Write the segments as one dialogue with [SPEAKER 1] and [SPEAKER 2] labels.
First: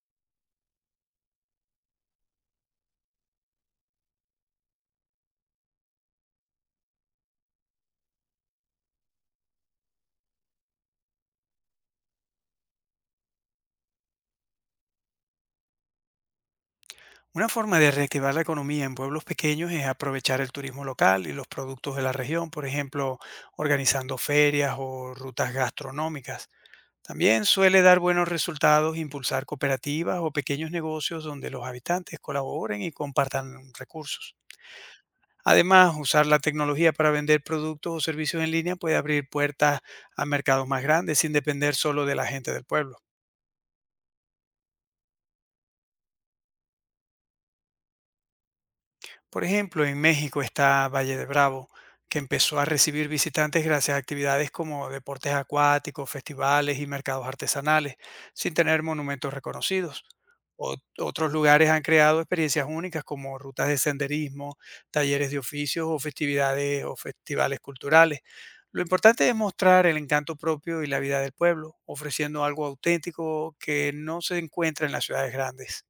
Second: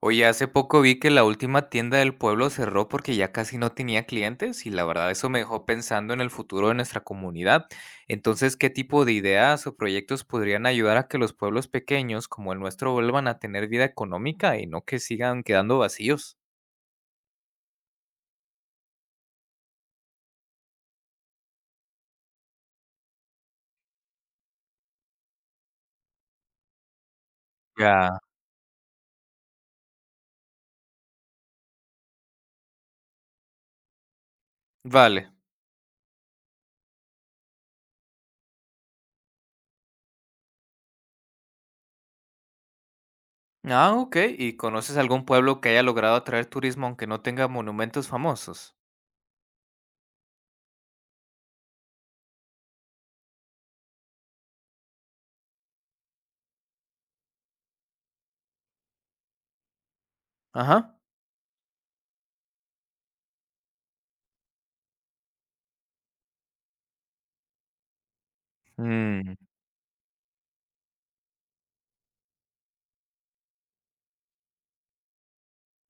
[SPEAKER 1] Oye, hace poco vi que la última tienda del pueblo cerró porque ya casi no tenía clientes y la verdad eso me dejó pensando en el futuro de nuestra comunidad. Entonces, ¿qué tipo de ideas o proyectos podrían ayudar a que los pueblos pequeños como el nuestro vuelvan a tener vida económica y no que sigan quedando vacíos?
[SPEAKER 2] Una forma de reactivar la economía en pueblos pequeños es aprovechar el turismo local y los productos de la región, por ejemplo, organizando ferias o rutas gastronómicas. También suele dar
[SPEAKER 1] Ya.
[SPEAKER 2] buenos resultados impulsar cooperativas o pequeños negocios donde los habitantes colaboren y compartan recursos.
[SPEAKER 1] Vale.
[SPEAKER 2] Además, usar la tecnología para vender productos o servicios en línea puede abrir puertas a mercados más grandes sin depender solo de la gente del pueblo.
[SPEAKER 1] Ah, ok. ¿Y conoces algún pueblo que haya logrado atraer turismo aunque no tenga monumentos famosos?
[SPEAKER 2] Por ejemplo, en México está Valle de Bravo, que empezó a recibir visitantes gracias a actividades como deportes acuáticos, festivales y mercados artesanales, sin tener monumentos reconocidos.
[SPEAKER 1] Ajá.
[SPEAKER 2] Otros lugares han creado experiencias únicas como rutas de senderismo, talleres de oficios o festividades o festivales culturales. Lo importante
[SPEAKER 1] Mm.
[SPEAKER 2] es mostrar el encanto propio y la vida del pueblo, ofreciendo algo auténtico que no se encuentra en las ciudades grandes.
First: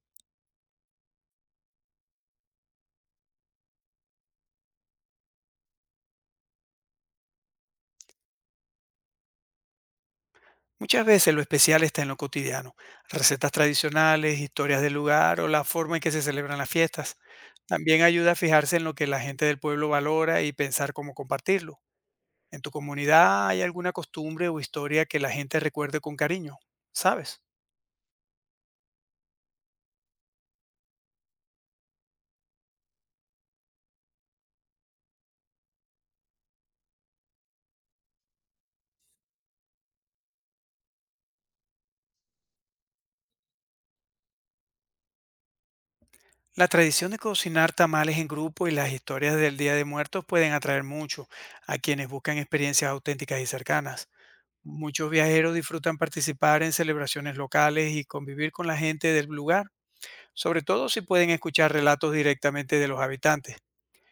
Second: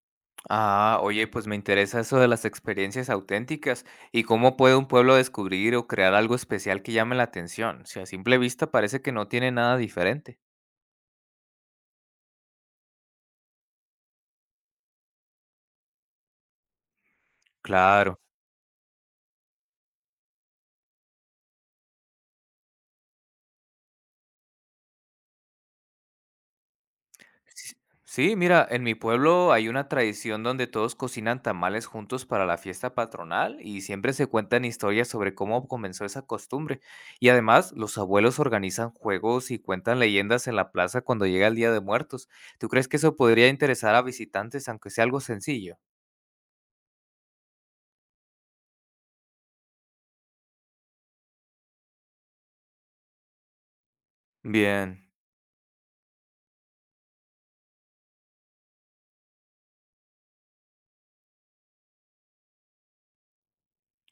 [SPEAKER 1] Ah, oye, pues me interesa eso de las experiencias auténticas y cómo puede un pueblo descubrir o crear algo especial que llame la atención, si a simple vista parece que no tiene nada diferente.
[SPEAKER 2] Muchas veces lo especial está en lo cotidiano: recetas tradicionales, historias del lugar o la forma en que se celebran las fiestas. También
[SPEAKER 1] Claro.
[SPEAKER 2] ayuda a fijarse en lo que la gente del pueblo valora y pensar cómo compartirlo. ¿En tu comunidad hay alguna costumbre o historia que la gente recuerde con cariño? ¿Sabes?
[SPEAKER 1] Sí, sí, mira, en mi pueblo hay una tradición donde todos cocinan tamales juntos para la fiesta patronal y siempre se cuentan historias sobre cómo comenzó esa costumbre. Y además, los abuelos organizan juegos y cuentan leyendas en la plaza cuando llega el Día de Muertos. ¿Tú crees que eso podría interesar a visitantes, aunque sea algo sencillo?
[SPEAKER 2] La tradición de cocinar tamales en grupo y las historias del Día de Muertos pueden atraer mucho a quienes buscan experiencias auténticas y cercanas.
[SPEAKER 1] Bien.
[SPEAKER 2] Muchos viajeros disfrutan participar en celebraciones locales y convivir con la gente del lugar, sobre todo si pueden escuchar relatos directamente de los habitantes.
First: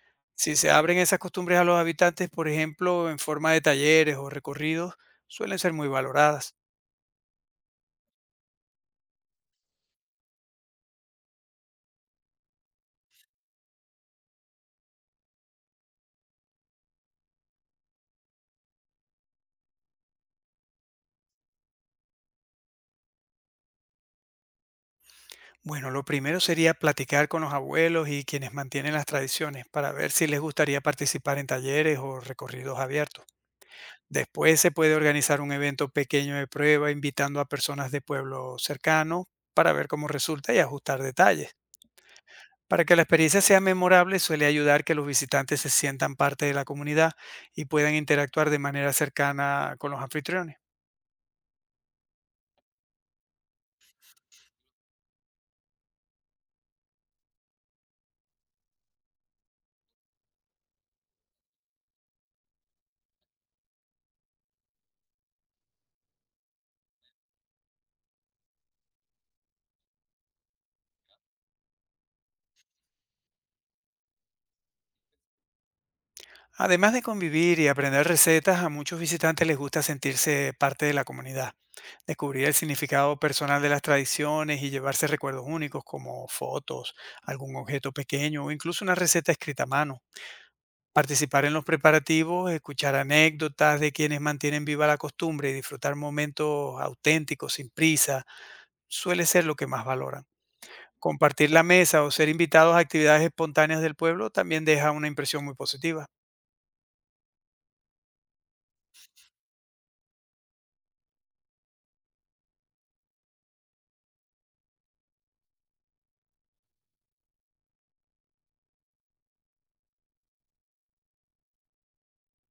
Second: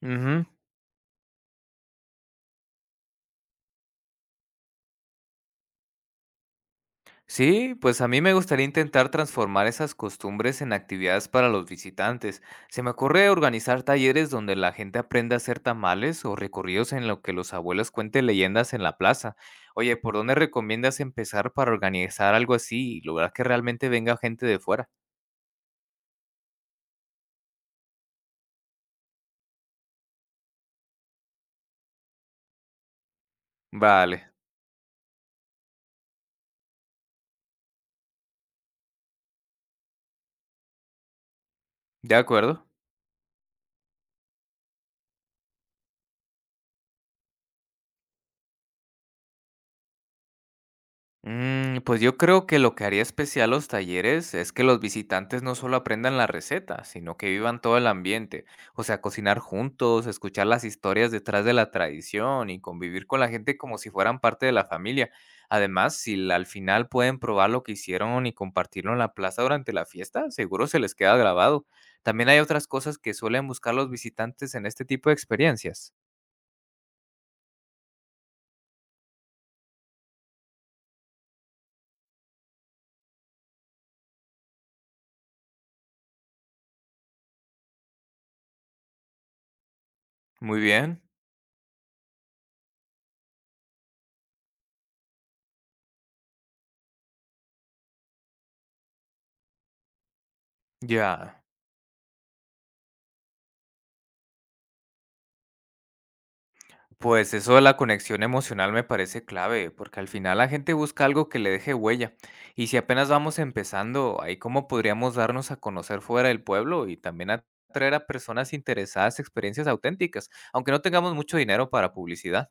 [SPEAKER 1] Ujú.
[SPEAKER 2] Si se abren esas costumbres a los habitantes, por ejemplo, en forma de talleres o recorridos, suelen ser muy valoradas.
[SPEAKER 1] Sí, pues a mí me gustaría intentar transformar esas costumbres en actividades para los visitantes. Se me ocurre organizar talleres donde la gente aprenda a hacer tamales o recorridos en los que los abuelos cuenten leyendas en la plaza. Oye, ¿por dónde recomiendas empezar para organizar algo así y lograr que realmente venga gente de fuera?
[SPEAKER 2] Bueno, lo primero sería platicar con los abuelos y quienes mantienen las tradiciones para ver si les gustaría participar en talleres o recorridos abiertos.
[SPEAKER 1] Vale,
[SPEAKER 2] Después se puede organizar un evento pequeño de prueba invitando a personas de pueblo cercano para ver cómo resulta y ajustar detalles.
[SPEAKER 1] de acuerdo.
[SPEAKER 2] Para que la experiencia sea memorable, suele ayudar que los visitantes se sientan parte de la comunidad y puedan interactuar de manera cercana con los anfitriones.
[SPEAKER 1] Pues yo creo que lo que haría especial los talleres es que los visitantes no solo aprendan la receta, sino que vivan todo el ambiente, o sea, cocinar juntos, escuchar las historias detrás de la tradición y convivir con la gente como si fueran parte de la familia. Además, si la- al final pueden probar lo que hicieron y compartirlo en la plaza durante la fiesta, seguro se les queda grabado. También hay otras cosas que suelen buscar los visitantes en este tipo de experiencias.
[SPEAKER 2] Además de convivir y aprender recetas, a muchos visitantes les gusta sentirse parte de la comunidad, descubrir el significado personal de las tradiciones y llevarse recuerdos únicos como fotos, algún objeto pequeño o incluso una receta escrita a mano.
[SPEAKER 1] Muy bien,
[SPEAKER 2] Participar en los preparativos, escuchar anécdotas de quienes mantienen viva la costumbre y disfrutar momentos auténticos, sin prisa, suele ser lo que más valoran.
[SPEAKER 1] ya.
[SPEAKER 2] Compartir la mesa o ser invitados a actividades espontáneas del pueblo también deja una impresión muy positiva.
[SPEAKER 1] Pues eso de la conexión emocional me parece clave, porque al final la gente busca algo que le deje huella. Y si apenas vamos empezando, ahí cómo podríamos darnos a conocer fuera del pueblo y también atraer a personas interesadas, experiencias auténticas, aunque no tengamos mucho dinero para publicidad.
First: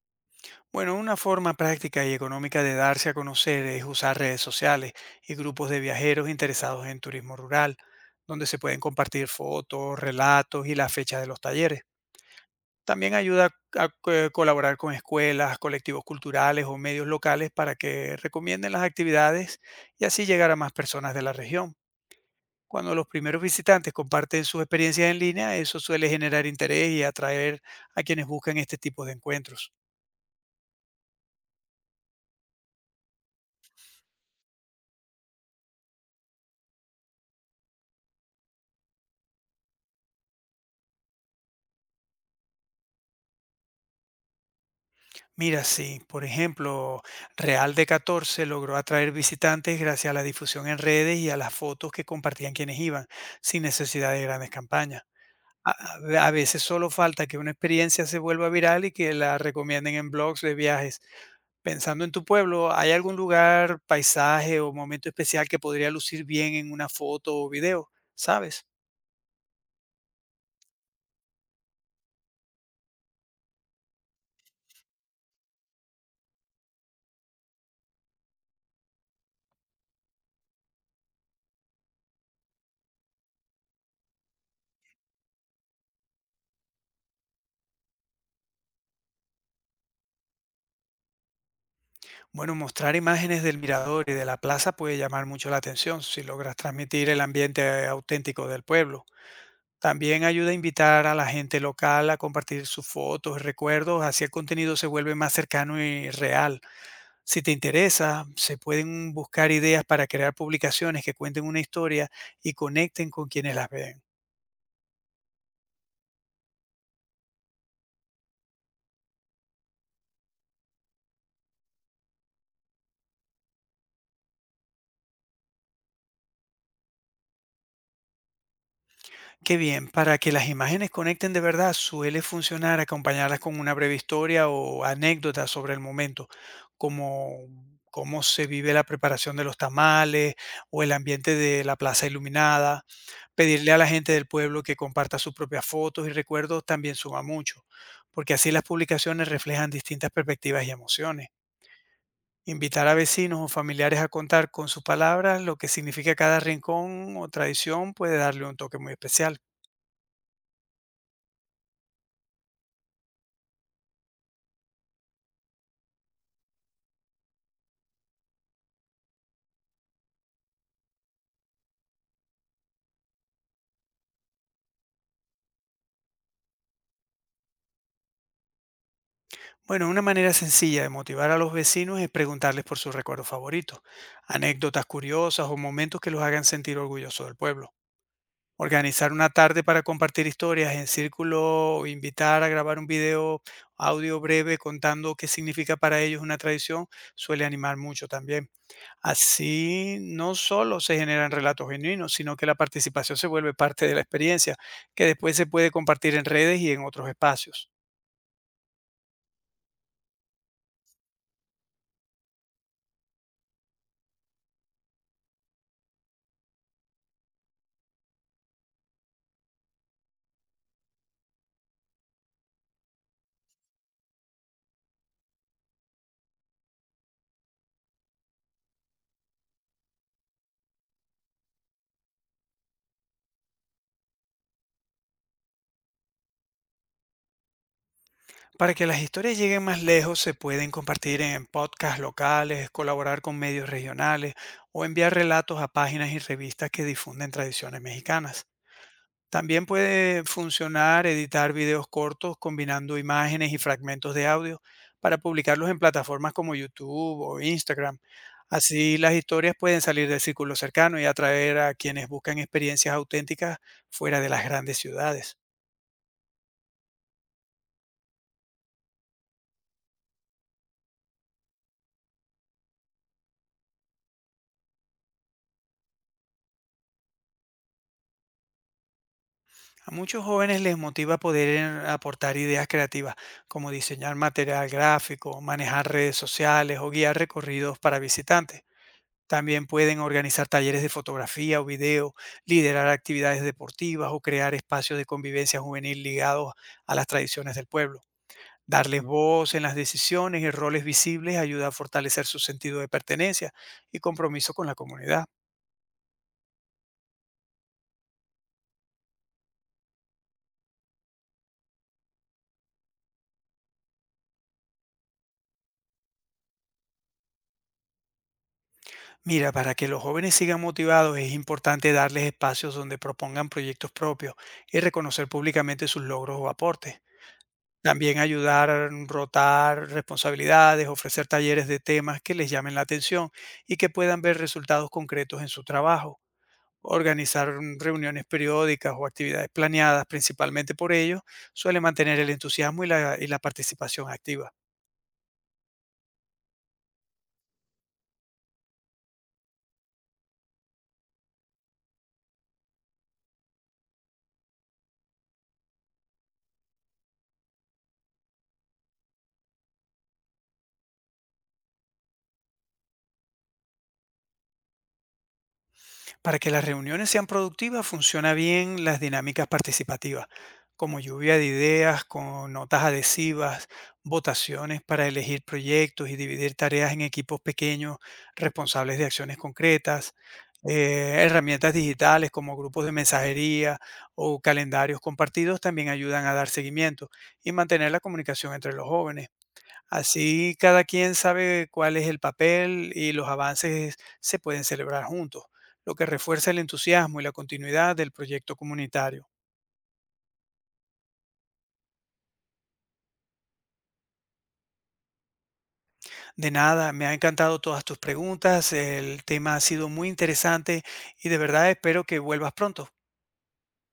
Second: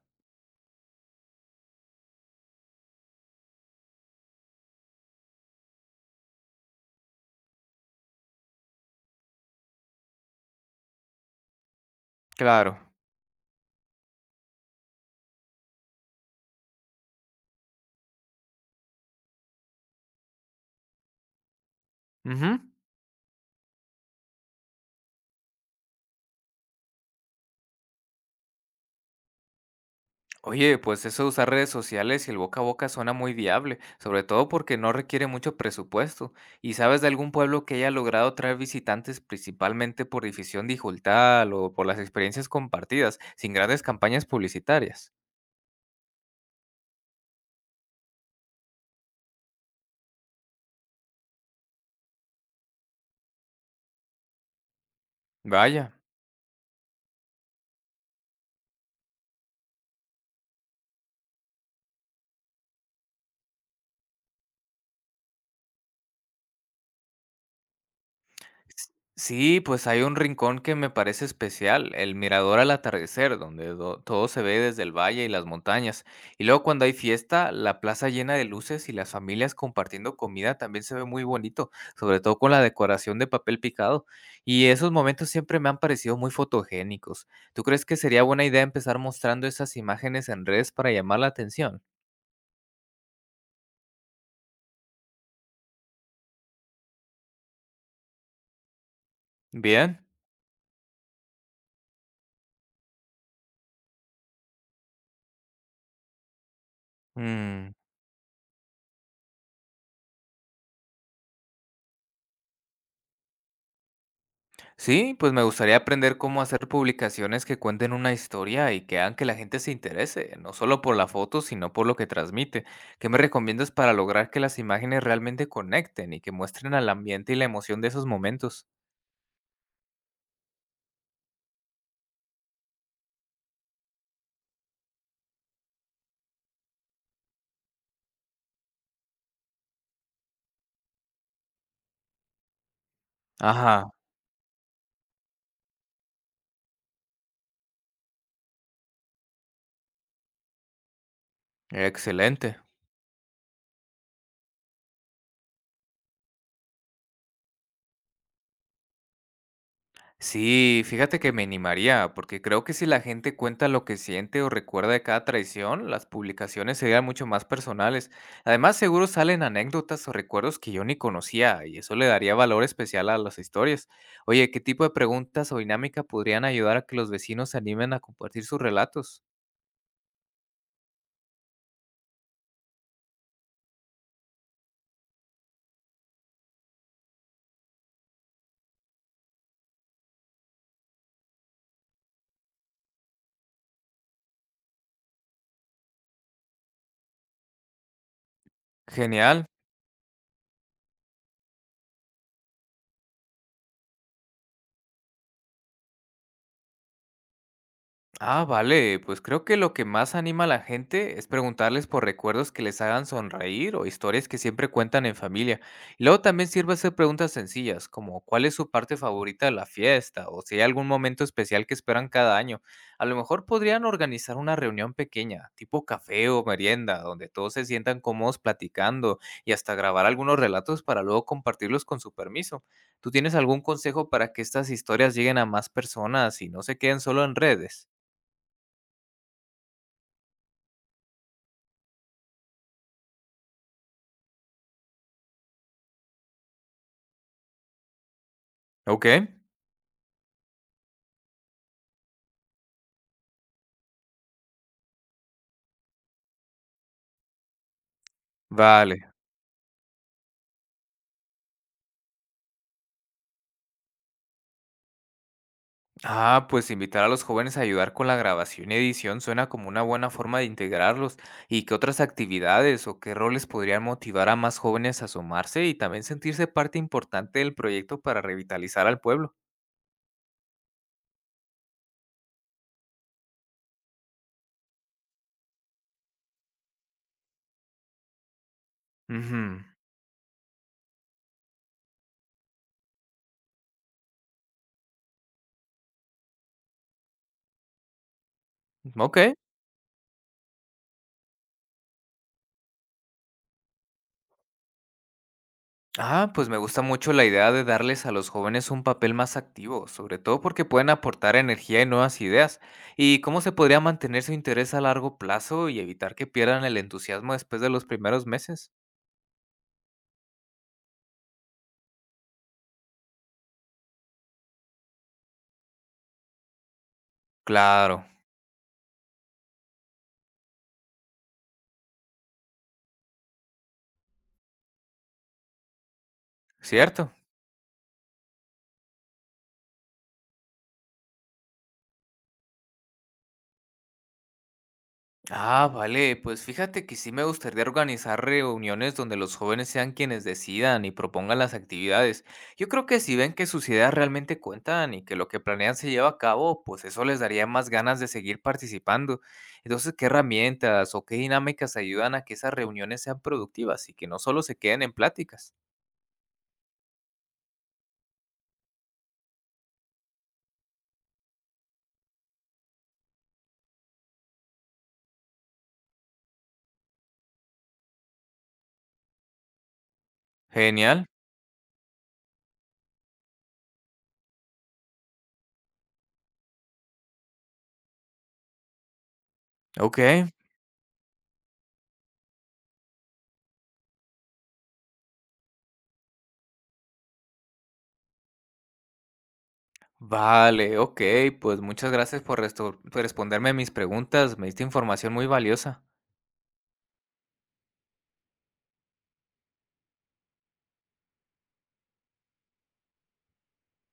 [SPEAKER 2] Bueno, una forma práctica y económica de darse a conocer es usar redes sociales y grupos de viajeros interesados en turismo rural, donde se pueden compartir fotos, relatos y las fechas de los talleres.
[SPEAKER 1] Claro.
[SPEAKER 2] También ayuda a colaborar con escuelas, colectivos culturales o medios locales para que recomienden las actividades y así llegar a más personas de la región.
[SPEAKER 1] Ujú.
[SPEAKER 2] Cuando los primeros visitantes comparten sus experiencias en línea, eso suele generar interés y atraer a quienes buscan este tipo de encuentros.
[SPEAKER 1] Oye, pues eso de usar redes sociales y el boca a boca suena muy viable, sobre todo porque no requiere mucho presupuesto. ¿Y sabes de algún pueblo que haya logrado traer visitantes principalmente por difusión digital o por las experiencias compartidas, sin grandes campañas publicitarias?
[SPEAKER 2] Mira, sí, por ejemplo, Real de Catorce logró atraer visitantes gracias a la difusión en redes y a las fotos que compartían quienes iban, sin necesidad de grandes campañas. A,
[SPEAKER 1] Vaya.
[SPEAKER 2] a veces solo falta que una experiencia se vuelva viral y que la recomienden en blogs de viajes. Pensando en tu pueblo, ¿hay algún lugar, paisaje o momento especial que podría lucir bien en una foto o video? ¿Sabes?
[SPEAKER 1] S Sí, pues hay un rincón que me parece especial, el mirador al atardecer, donde do todo se ve desde el valle y las montañas. Y luego cuando hay fiesta, la plaza llena de luces y las familias compartiendo comida también se ve muy bonito, sobre todo con la decoración de papel picado. Y esos momentos siempre me han parecido muy fotogénicos. ¿Tú crees que sería buena idea empezar mostrando esas imágenes en redes para llamar la atención?
[SPEAKER 2] Bueno, mostrar imágenes del mirador y de la plaza puede llamar mucho la atención si logras transmitir el ambiente auténtico del pueblo.
[SPEAKER 1] Bien.
[SPEAKER 2] También ayuda a invitar a la gente local a compartir sus fotos y recuerdos, así el contenido se vuelve más cercano y real. Si te
[SPEAKER 1] Mm.
[SPEAKER 2] interesa, se pueden buscar ideas para crear publicaciones que cuenten una historia y conecten con quienes las ven.
[SPEAKER 1] Sí, pues me gustaría aprender cómo hacer publicaciones que cuenten una historia y que hagan que la gente se interese, no solo por la foto, sino por lo que transmite. ¿Qué me recomiendas para lograr que las imágenes realmente conecten y que muestren al ambiente y la emoción de esos momentos?
[SPEAKER 2] Qué bien, para que las imágenes conecten de verdad suele funcionar acompañarlas con una breve historia o anécdota sobre el momento, como cómo se vive la preparación de los tamales o el ambiente de la plaza iluminada. Pedirle a la
[SPEAKER 1] Ajá,
[SPEAKER 2] gente del pueblo que comparta sus propias fotos y recuerdos también suma mucho, porque así las publicaciones reflejan distintas perspectivas y emociones.
[SPEAKER 1] excelente.
[SPEAKER 2] Invitar a vecinos o familiares a contar con sus palabras lo que significa cada rincón o tradición puede darle un toque muy especial.
[SPEAKER 1] Sí, fíjate que me animaría, porque creo que si la gente cuenta lo que siente o recuerda de cada traición, las publicaciones serían mucho más personales. Además, seguro salen anécdotas o recuerdos que yo ni conocía, y eso le daría valor especial a las historias. Oye, ¿qué tipo de preguntas o dinámica podrían ayudar a que los vecinos se animen a compartir sus relatos?
[SPEAKER 2] Bueno, una manera sencilla de motivar a los vecinos es preguntarles por sus recuerdos favoritos, anécdotas curiosas o momentos que los hagan sentir orgullosos del pueblo. Organizar una tarde para compartir historias en círculo o invitar a grabar un video audio breve contando qué significa para ellos una tradición suele animar mucho también.
[SPEAKER 1] Genial.
[SPEAKER 2] Así no solo se generan relatos genuinos, sino que la participación se vuelve parte de la experiencia, que después se puede compartir en redes y en otros espacios.
[SPEAKER 1] Ah, vale, pues creo que lo que más anima a la gente es preguntarles por recuerdos que les hagan sonreír o historias que siempre cuentan en familia. Y luego también sirve hacer preguntas sencillas, como cuál es su parte favorita de la fiesta o si hay algún momento especial que esperan cada año. A lo mejor podrían organizar una reunión pequeña, tipo café o merienda, donde todos se sientan cómodos platicando y hasta grabar algunos relatos para luego compartirlos con su permiso. ¿Tú tienes algún consejo para que estas historias lleguen a más personas y no se queden solo en redes?
[SPEAKER 2] Para que las historias lleguen más lejos, se pueden compartir en podcasts locales, colaborar con medios regionales o enviar relatos a páginas y revistas que difunden tradiciones mexicanas.
[SPEAKER 1] Okey,
[SPEAKER 2] También puede funcionar editar videos cortos combinando imágenes y fragmentos de audio para publicarlos en plataformas como YouTube o Instagram. Así
[SPEAKER 1] vale.
[SPEAKER 2] las historias pueden salir del círculo cercano y atraer a quienes buscan experiencias auténticas fuera de las grandes ciudades.
[SPEAKER 1] Ah, pues invitar a los jóvenes a ayudar con la grabación y edición suena como una buena forma de integrarlos. ¿Y qué otras actividades o qué roles podrían motivar a más jóvenes a sumarse y también sentirse parte importante del proyecto para revitalizar al pueblo?
[SPEAKER 2] A muchos jóvenes les motiva poder aportar ideas creativas, como diseñar material gráfico, manejar redes sociales o guiar recorridos para visitantes.
[SPEAKER 1] Ujú.
[SPEAKER 2] También pueden organizar talleres de fotografía o video, liderar actividades deportivas o crear espacios de convivencia juvenil ligados a las tradiciones del pueblo. Darles
[SPEAKER 1] Okey.
[SPEAKER 2] voz en las decisiones y roles visibles ayuda a fortalecer su sentido de pertenencia y compromiso con la comunidad.
[SPEAKER 1] Ah, pues me gusta mucho la idea de darles a los jóvenes un papel más activo, sobre todo porque pueden aportar energía y nuevas ideas. ¿Y cómo se podría mantener su interés a largo plazo y evitar que pierdan el entusiasmo después de los primeros meses?
[SPEAKER 2] Mira, para que los jóvenes sigan motivados es importante darles espacios donde propongan proyectos propios y reconocer públicamente sus logros o aportes.
[SPEAKER 1] Claro,
[SPEAKER 2] También ayudar a rotar responsabilidades, ofrecer talleres de temas que les llamen la atención y que puedan ver resultados concretos en su trabajo.
[SPEAKER 1] cierto.
[SPEAKER 2] Organizar reuniones periódicas o actividades planeadas principalmente por ellos suele mantener el entusiasmo y la participación activa.
[SPEAKER 1] Ah, vale, pues fíjate que sí me gustaría organizar reuniones donde los jóvenes sean quienes decidan y propongan las actividades. Yo creo que si ven que sus ideas realmente cuentan y que lo que planean se lleva a cabo, pues eso les daría más ganas de seguir participando. Entonces, ¿qué herramientas o qué dinámicas ayudan a que esas reuniones sean productivas y que no solo se queden en pláticas?
[SPEAKER 2] Para que las reuniones sean productivas, funciona bien las dinámicas participativas, como lluvia de ideas con notas adhesivas, votaciones para elegir proyectos y dividir tareas en equipos pequeños responsables de acciones concretas.
[SPEAKER 1] Genial,
[SPEAKER 2] Herramientas digitales como grupos de mensajería o calendarios compartidos también ayudan a dar seguimiento y mantener la comunicación entre los jóvenes.
[SPEAKER 1] ok.
[SPEAKER 2] Así cada quien sabe cuál es el papel y los avances se pueden celebrar juntos, lo que refuerza el entusiasmo y la continuidad del proyecto comunitario.
[SPEAKER 1] Vale, ok, pues muchas gracias por por responderme mis preguntas, me diste información muy valiosa.
[SPEAKER 2] De nada, me ha encantado todas tus preguntas, el tema ha sido muy interesante y de verdad espero que vuelvas pronto.